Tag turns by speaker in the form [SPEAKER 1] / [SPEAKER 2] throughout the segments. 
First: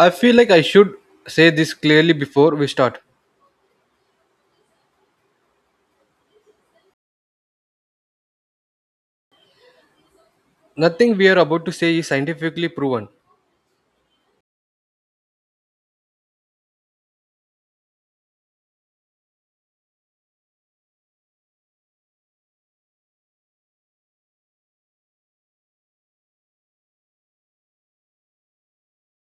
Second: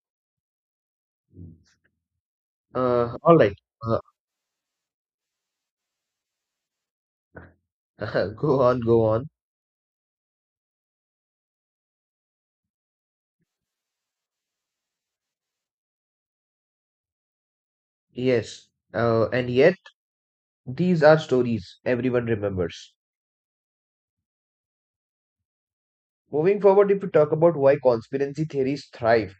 [SPEAKER 1] I feel like I should say this clearly before we start.
[SPEAKER 2] All right. Uh, go on.
[SPEAKER 1] Nothing we are about to say is scientifically proven.
[SPEAKER 2] Yes. And yet, these are stories everyone remembers. Moving forward, if we talk about why conspiracy theories thrive,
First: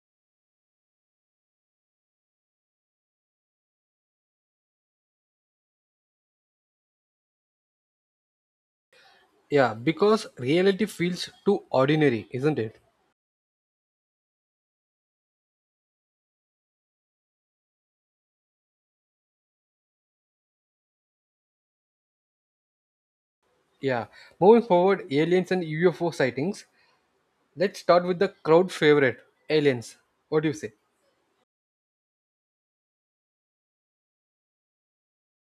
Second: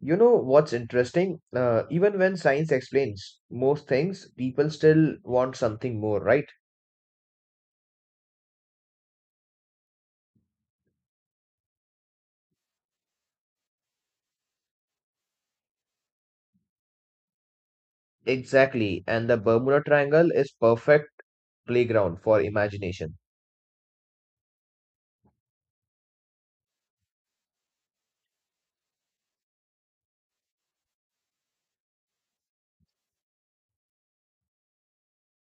[SPEAKER 2] you know what's interesting? Even when science explains most things, people still want something more, right?
[SPEAKER 1] Yeah, because reality feels too ordinary, isn't it?
[SPEAKER 2] Exactly. And the Bermuda Triangle is perfect playground for imagination.
[SPEAKER 1] Yeah. Moving forward, aliens and UFO sightings. Let's start with the crowd favorite, aliens. What do you say?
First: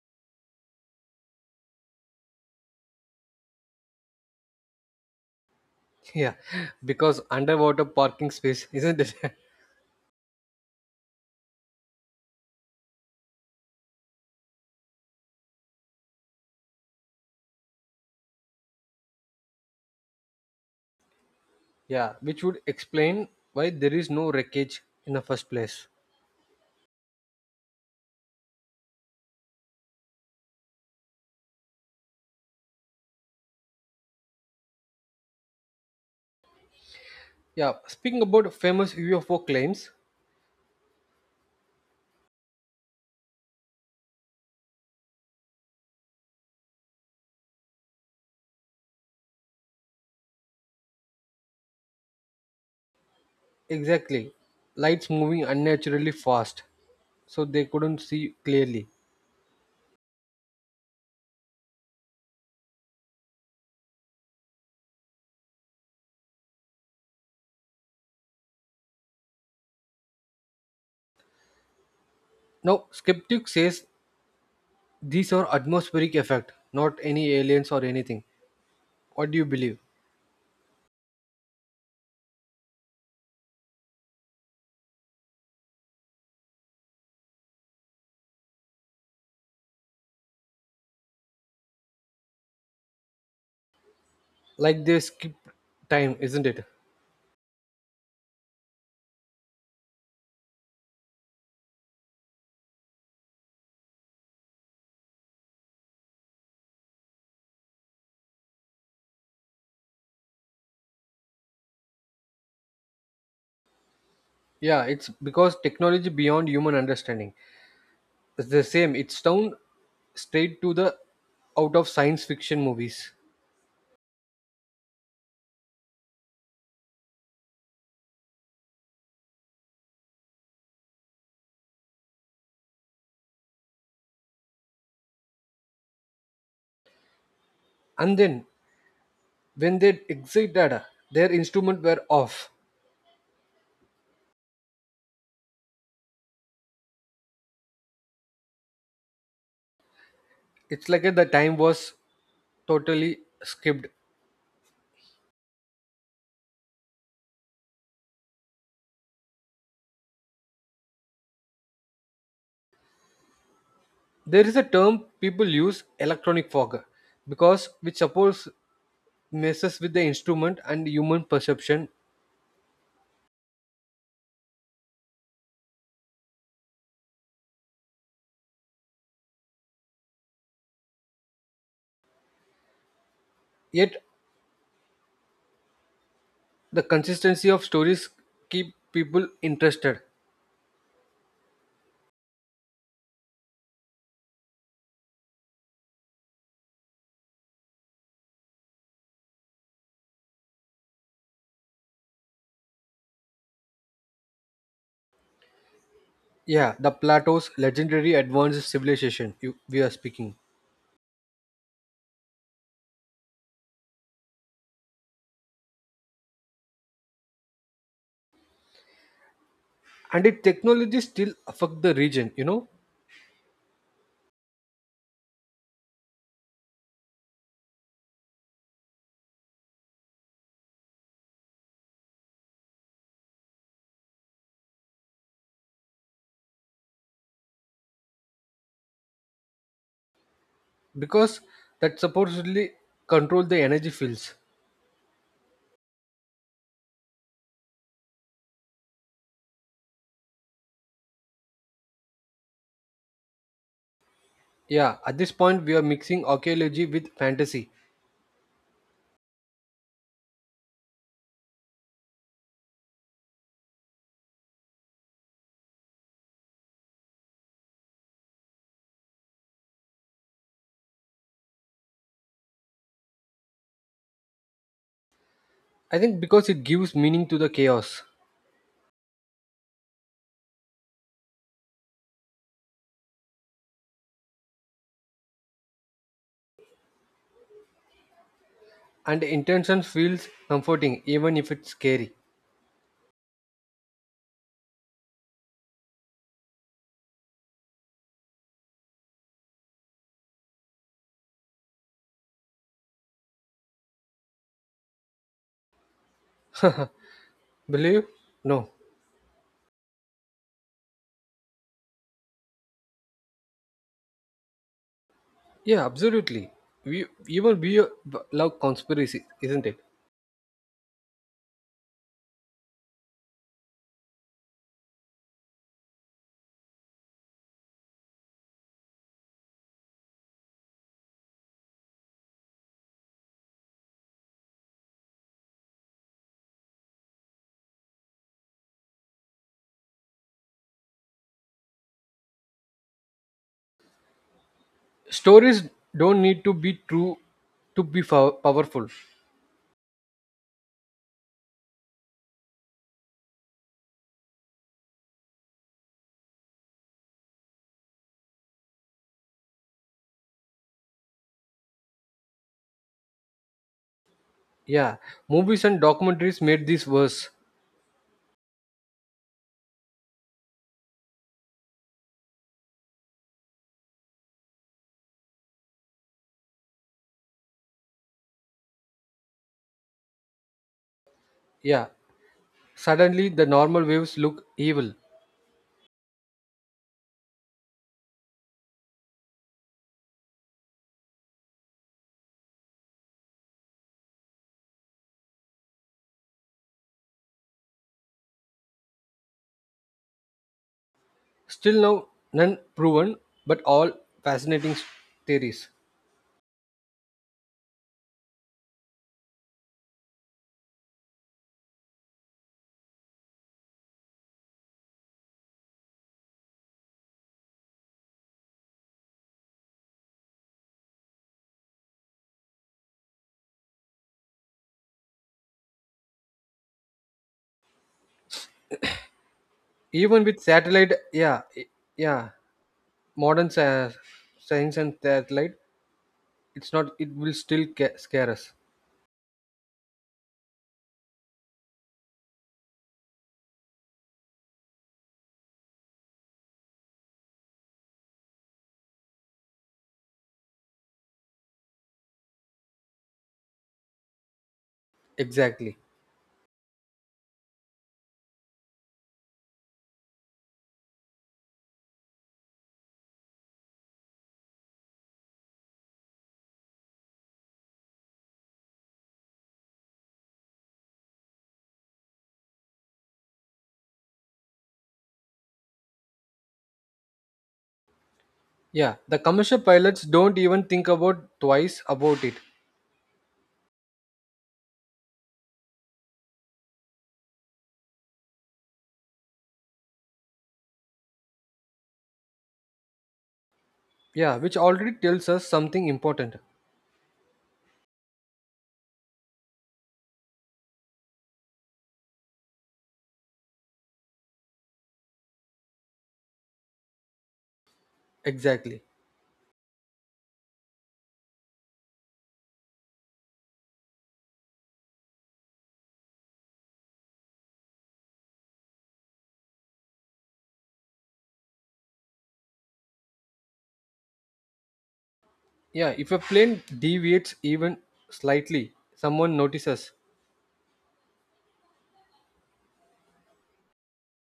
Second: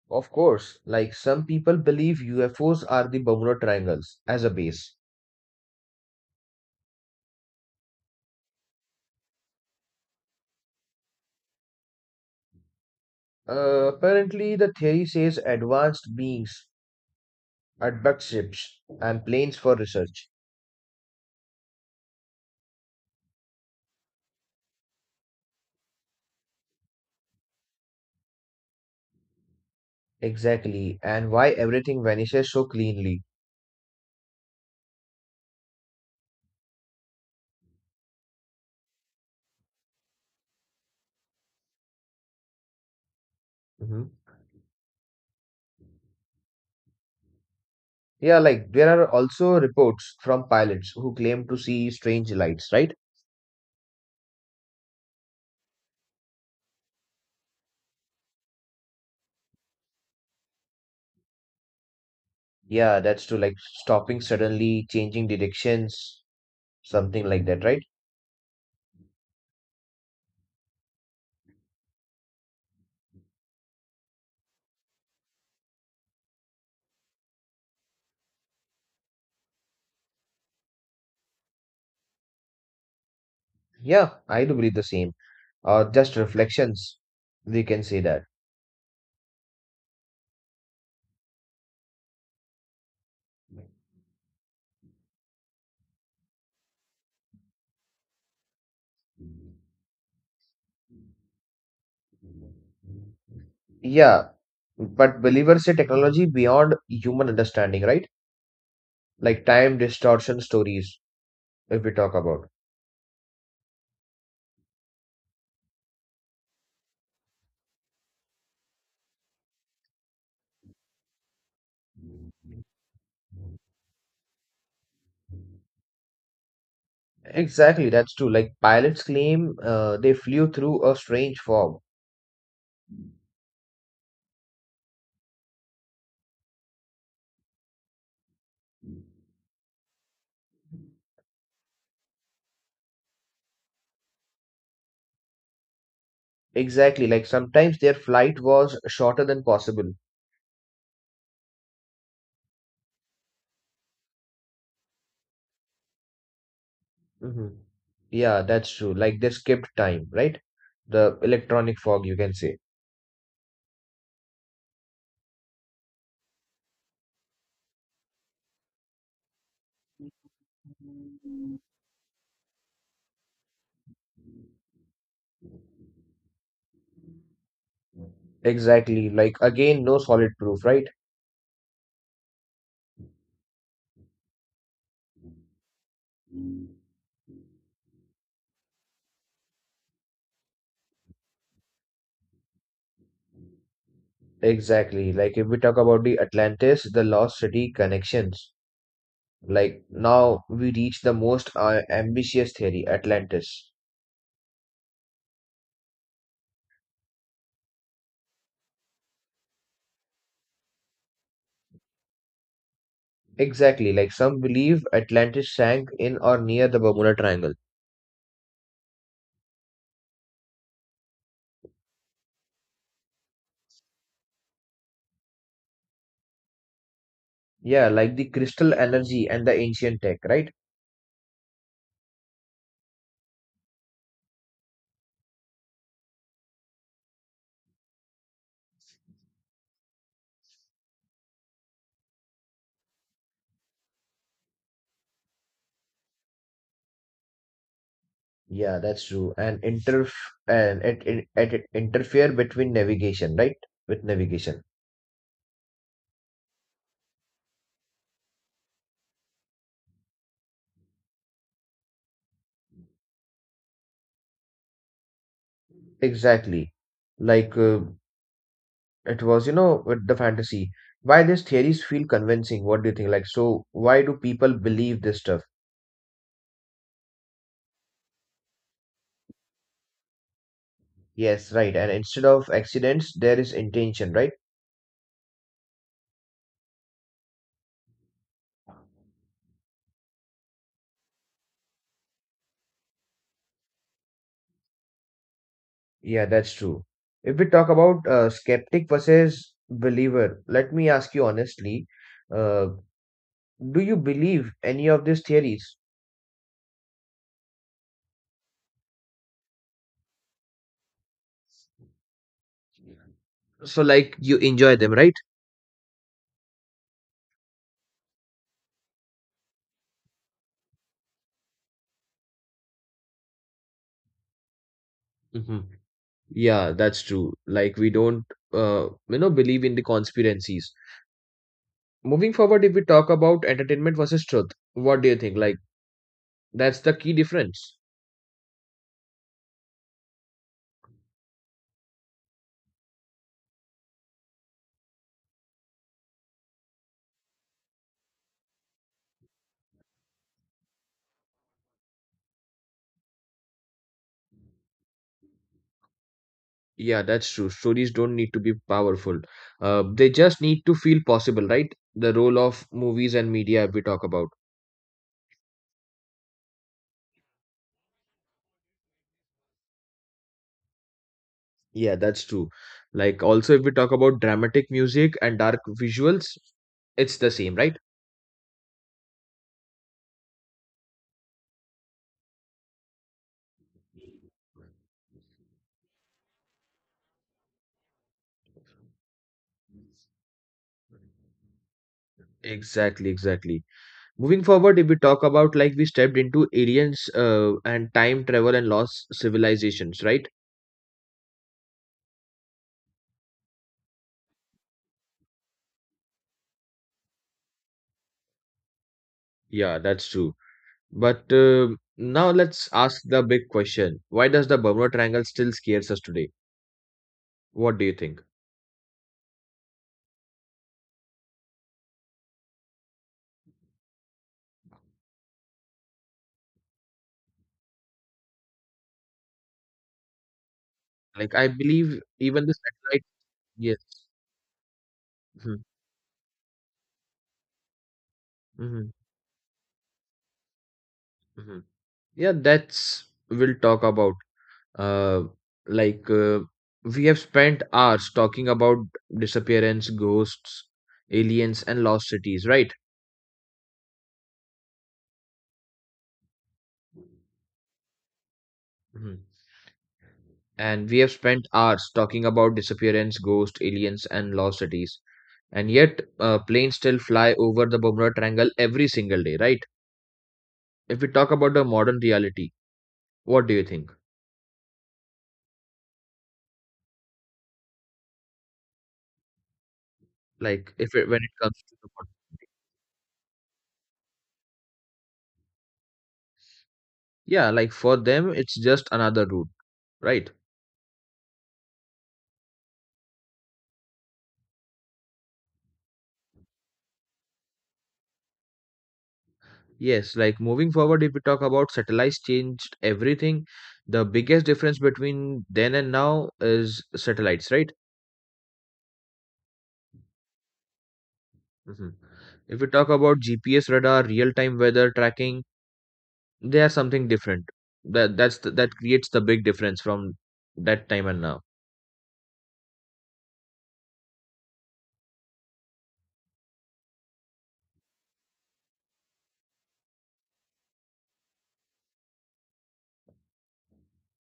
[SPEAKER 2] Of course, like some people believe UFOs are the Bermuda Triangles as a base.
[SPEAKER 1] Yeah, because underwater parking space, isn't it?
[SPEAKER 2] Apparently, the theory says advanced beings at bug ships and planes for research.
[SPEAKER 1] Yeah, which would explain why there is no wreckage in the first place.
[SPEAKER 2] Exactly, and why everything vanishes so cleanly.
[SPEAKER 1] Yeah, speaking about famous UFO claims,
[SPEAKER 2] Mhm. Yeah, like there are also reports from pilots who claim to see strange lights, right?
[SPEAKER 1] exactly. Lights moving unnaturally fast, so they couldn't see clearly.
[SPEAKER 2] Yeah, that's to like stopping suddenly, changing directions, something like that, right?
[SPEAKER 1] Now, skeptic says these are atmospheric effect, not any aliens or anything. What do you believe?
[SPEAKER 2] Yeah, I do believe the same. Or just reflections, we can say that.
[SPEAKER 1] Like they skip time, isn't it?
[SPEAKER 2] Yeah, but believers say technology beyond human understanding, right? Like time distortion stories if we talk about,
[SPEAKER 1] Yeah, it's because technology beyond human understanding. It's the same. It's down straight to the out of science fiction movies.
[SPEAKER 2] exactly, that's true, like pilots claim they flew through a strange fog.
[SPEAKER 1] And then when they exit data, their instrument were off.
[SPEAKER 2] Exactly, like sometimes their flight was shorter than possible.
[SPEAKER 1] It's like the time was totally skipped.
[SPEAKER 2] Hmm. Yeah, that's true, like they skipped time, right? The electronic fog, you can say.
[SPEAKER 1] There is a term people use, electronic fog, because which suppose messes with the instrument and human perception,
[SPEAKER 2] Exactly, like again, no solid proof, right?
[SPEAKER 1] yet the consistency of stories keep people interested.
[SPEAKER 2] Exactly, like if we talk about the Atlantis, the lost city connections. Like now we reach the most ambitious theory, Atlantis.
[SPEAKER 1] Yeah, the Plato's legendary advanced civilization you, we are speaking.
[SPEAKER 2] Exactly, like some believe Atlantis sank in or near the Bermuda Triangle.
[SPEAKER 1] And its technology still affect the region, you know,
[SPEAKER 2] Yeah, like the crystal energy and the ancient tech, right?
[SPEAKER 1] because that supposedly control the energy fields.
[SPEAKER 2] Yeah, that's true. And it interfere between navigation, right? With navigation.
[SPEAKER 1] Yeah, at this point we are mixing archaeology with fantasy.
[SPEAKER 2] Exactly. Like uh, it was, with the fantasy. Why these theories feel convincing? What do you think? Like, so why do people believe this stuff?
[SPEAKER 1] I think because it gives meaning to the chaos.
[SPEAKER 2] Yes, right. And instead of accidents, there is intention, right?
[SPEAKER 1] And the intention feels comforting even if it's scary.
[SPEAKER 2] Yeah, that's true. If we talk about skeptic versus believer, let me ask you honestly, uh, do you believe any of these theories?
[SPEAKER 1] Believe? No.
[SPEAKER 2] So, like, you enjoy them, right?
[SPEAKER 1] Yeah, absolutely. We even we love conspiracy, isn't it?
[SPEAKER 2] Hmm. Yeah, that's true. Like, we don't, believe in the conspiracies. Moving forward, if we talk about entertainment versus truth, what do you think? Like, that's the key difference.
[SPEAKER 1] Stories don't need to be true to be powerful.
[SPEAKER 2] Yeah, that's true. Stories don't need to be powerful. They just need to feel possible, right? The role of movies and media we talk about.
[SPEAKER 1] Yeah, movies and documentaries made this worse.
[SPEAKER 2] Yeah, that's true. Like also, if we talk about dramatic music and dark visuals, it's the same, right?
[SPEAKER 1] Yeah, suddenly the normal waves look evil.
[SPEAKER 2] Exactly, exactly. Moving forward, if we talk about, like, we stepped into aliens and time travel and lost civilizations, right?
[SPEAKER 1] Still now none proven, but all fascinating theories.
[SPEAKER 2] Yeah, that's true. But now let's ask the big question. Why does the Bermuda Triangle still scares us today? What do you think?
[SPEAKER 1] Even with satellite,
[SPEAKER 2] Like
[SPEAKER 1] yeah,
[SPEAKER 2] I believe
[SPEAKER 1] yeah,
[SPEAKER 2] even the satellite.
[SPEAKER 1] modern
[SPEAKER 2] Yes.
[SPEAKER 1] sci- science and satellite,
[SPEAKER 2] Mhm,
[SPEAKER 1] it's not. It will still scare us.
[SPEAKER 2] mhm, mhm. Yeah, that's we'll talk about. Uh, like uh, we have spent hours talking about disappearance, ghosts, aliens, and lost cities, right?
[SPEAKER 1] Exactly.
[SPEAKER 2] Mhm. And we have spent hours talking about disappearance, ghosts, aliens, and lost cities. And yet, planes still fly over the Bermuda Triangle every single day, right? If we talk about the modern reality, what do you think?
[SPEAKER 1] Yeah, the commercial pilots don't even
[SPEAKER 2] Like,
[SPEAKER 1] think
[SPEAKER 2] if it, when it
[SPEAKER 1] about
[SPEAKER 2] comes to
[SPEAKER 1] twice
[SPEAKER 2] the,
[SPEAKER 1] about it.
[SPEAKER 2] yeah, like for them, it's just another route, right?
[SPEAKER 1] Yeah, which already tells us something important.
[SPEAKER 2] Yes, like moving forward, if we talk about satellites changed everything, the biggest difference between then and now is satellites, right?
[SPEAKER 1] Exactly.
[SPEAKER 2] Mhm. If we talk about GPS radar, real-time weather tracking, they are something different. That creates the big difference from that time and now.
[SPEAKER 1] Yeah, if a plane deviates even slightly, someone notices.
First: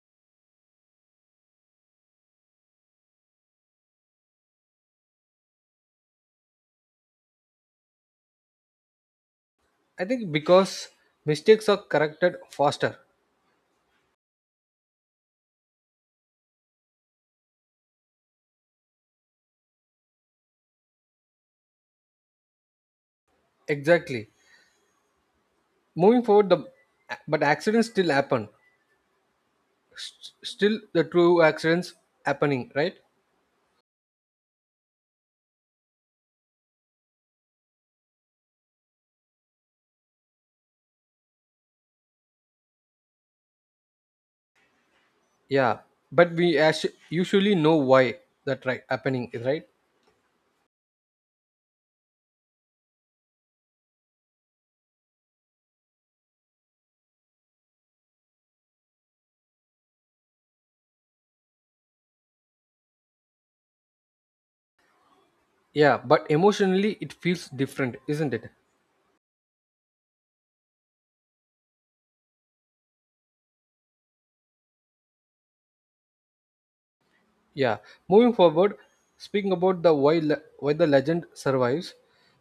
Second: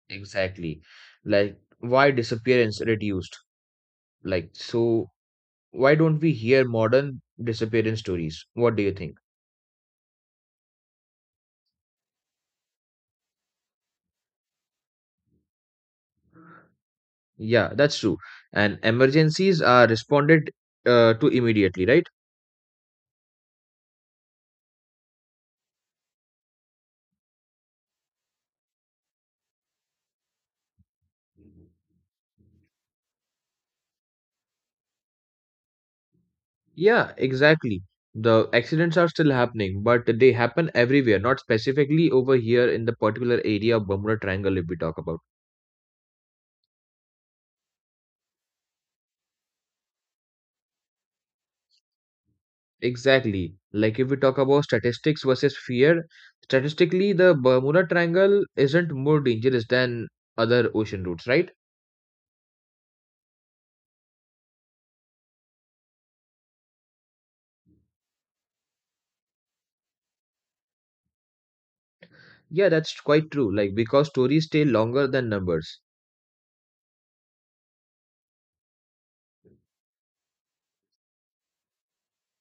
[SPEAKER 2] Exactly. Like why disappearance reduced? Like so, why don't we hear modern disappearance stories? What do you think?
[SPEAKER 1] I think because mistakes are corrected faster.
[SPEAKER 2] Yeah, that's true. And emergencies are responded to immediately, right?
[SPEAKER 1] Exactly. Moving forward, the but accidents still happen. Still, the true accidents happening, right?
[SPEAKER 2] Yeah, exactly. The accidents are still happening, but they happen everywhere, not specifically over here in the particular area of Bermuda Triangle, if we talk about.
[SPEAKER 1] Yeah, but we usually know why that right happening is right.
[SPEAKER 2] Exactly. Like if we talk about statistics versus fear, statistically, the Bermuda Triangle isn't more dangerous than other ocean routes, right?
[SPEAKER 1] Yeah, but emotionally it feels different, isn't it?
[SPEAKER 2] Yeah, that's quite true. Like because stories stay longer than numbers.
[SPEAKER 1] Yeah, moving forward, speaking about the why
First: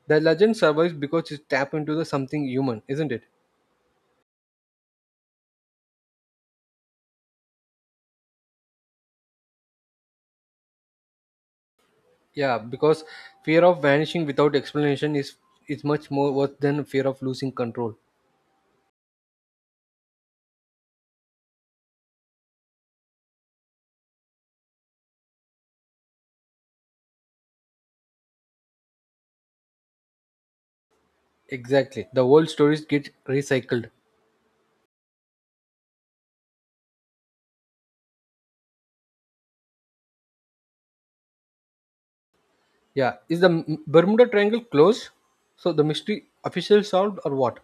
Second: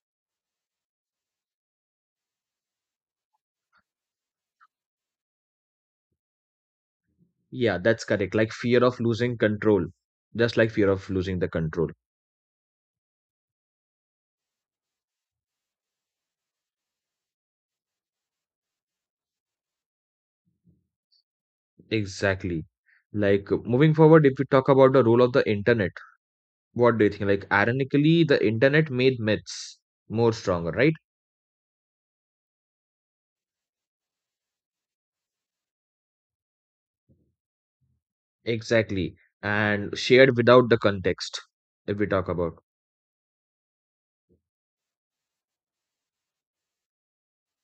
[SPEAKER 1] the legend survives because it tap into the something human, isn't it?
[SPEAKER 2] Yeah, that's correct. Like fear of losing control, just like fear of losing the control.
[SPEAKER 1] Yeah, because fear of vanishing without explanation is much more worse than fear of losing control.
[SPEAKER 2] Exactly. Like moving forward, if we talk about the role of the internet, what do you think? Like, ironically, the internet made myths more stronger, right?
[SPEAKER 1] Exactly, the old stories get recycled.
[SPEAKER 2] Exactly. And shared without the context, if we talk about.
[SPEAKER 1] Yeah, is the Bermuda Triangle closed? So the mystery officially solved or what?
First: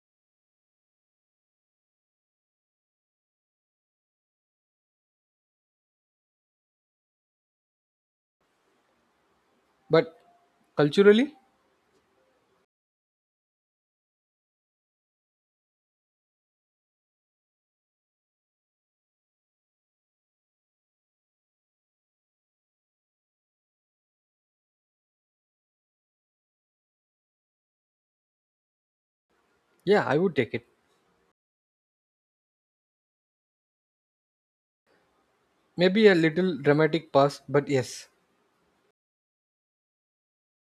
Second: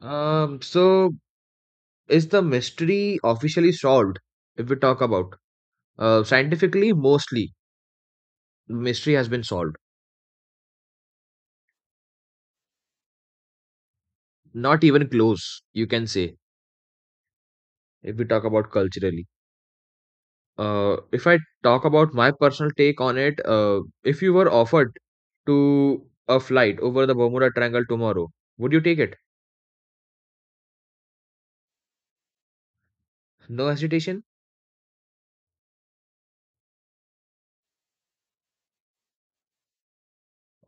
[SPEAKER 2] So, is the mystery officially solved? If we talk about, scientifically, mostly mystery has been solved.
[SPEAKER 1] But culturally,
[SPEAKER 2] Not even close, you can say, if we talk about culturally. If I talk about my personal take on it, if you were offered to a flight over the Bermuda Triangle tomorrow, would you take it?
[SPEAKER 1] yeah, I would take it.
[SPEAKER 2] No hesitation?
[SPEAKER 1] Maybe a little dramatic pass, but yes,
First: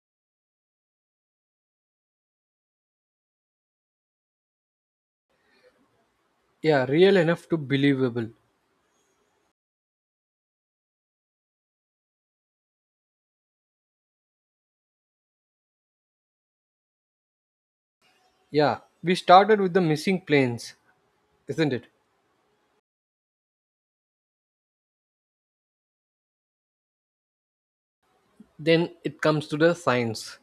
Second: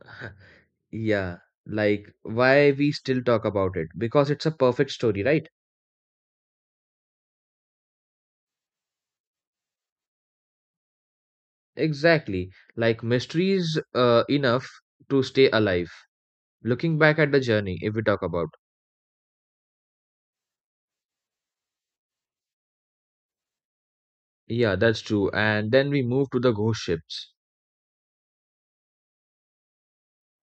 [SPEAKER 2] Yeah, like why we still talk about it? Because it's a perfect story, right?
[SPEAKER 1] yeah, real enough to believable.
[SPEAKER 2] Exactly. Like mysteries enough to stay alive. Looking back at the journey, if we talk about.
[SPEAKER 1] Yeah, we started with the missing planes, isn't it?
[SPEAKER 2] Yeah, that's true. And then we move to the ghost ships
[SPEAKER 1] Then it comes to the science.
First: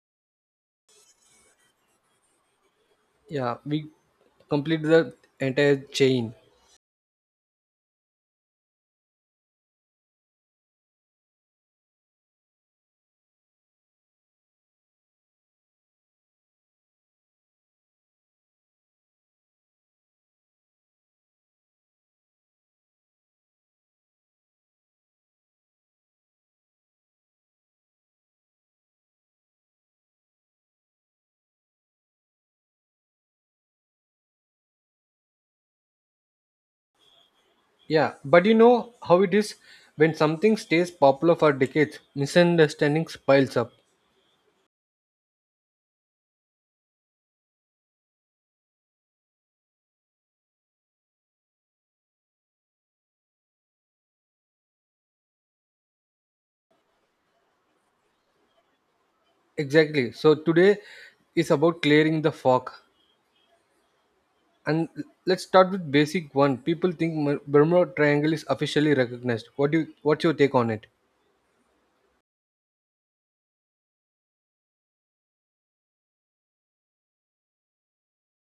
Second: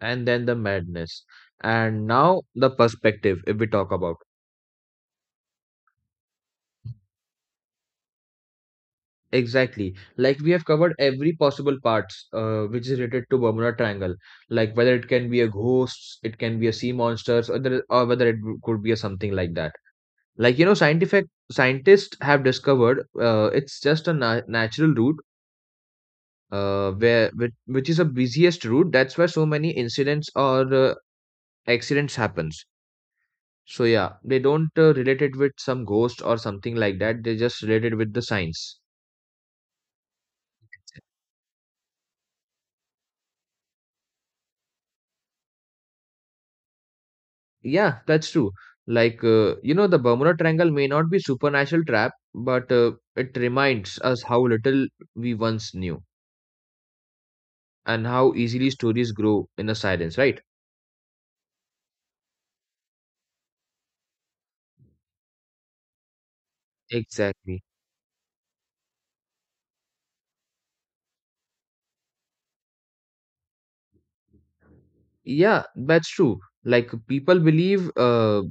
[SPEAKER 2] and then the madness. And now the perspective,
[SPEAKER 1] Yeah,
[SPEAKER 2] if we
[SPEAKER 1] we
[SPEAKER 2] talk about.
[SPEAKER 1] complete the entire chain.
[SPEAKER 2] Exactly. Like we have covered every possible parts which is related to Bermuda Triangle. Like whether it can be a ghost, it can be a sea monsters, or there, or whether could be a something like that. Like you know, scientific scientists have discovered it's just a na natural route, which is a busiest route. That's where so many incidents or accidents happens. So yeah, they don't relate it with some ghost or something like that. They just relate it with
[SPEAKER 1] Yeah,
[SPEAKER 2] the
[SPEAKER 1] but you
[SPEAKER 2] science.
[SPEAKER 1] know how it is when something stays popular for decades, misunderstandings piles up.
[SPEAKER 2] Yeah, that's true. Like, the Bermuda Triangle may not be supernatural trap, but it reminds us how little we once knew and how easily stories grow in the
[SPEAKER 1] Exactly.
[SPEAKER 2] silence,
[SPEAKER 1] So
[SPEAKER 2] right?
[SPEAKER 1] today is about clearing the fog. And let's start with basic one. People think
[SPEAKER 2] Exactly.
[SPEAKER 1] Bermuda Triangle is officially recognized. What do you, what's your take on it?
[SPEAKER 2] Yeah, that's true. Like people believe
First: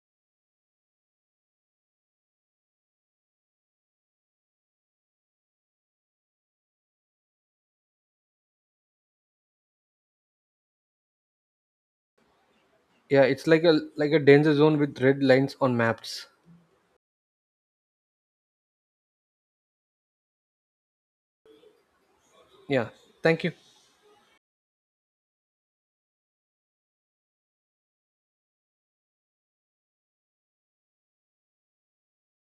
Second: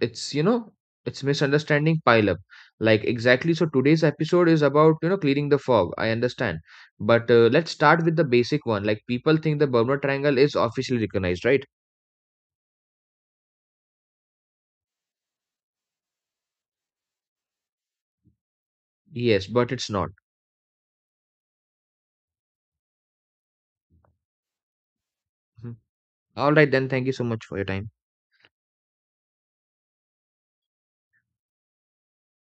[SPEAKER 2] it's, you know, it's misunderstanding pile up. Like exactly, so today's episode is about, you know, clearing the fog. I understand. But let's start with the basic one. Like people think the Bermuda Triangle is officially recognized, right?
[SPEAKER 1] Yeah, it's like a danger zone with red lines on maps.
[SPEAKER 2] Yes, but it's not.
[SPEAKER 1] Yeah. Thank you.
[SPEAKER 2] All right, then. Thank you so much for your time.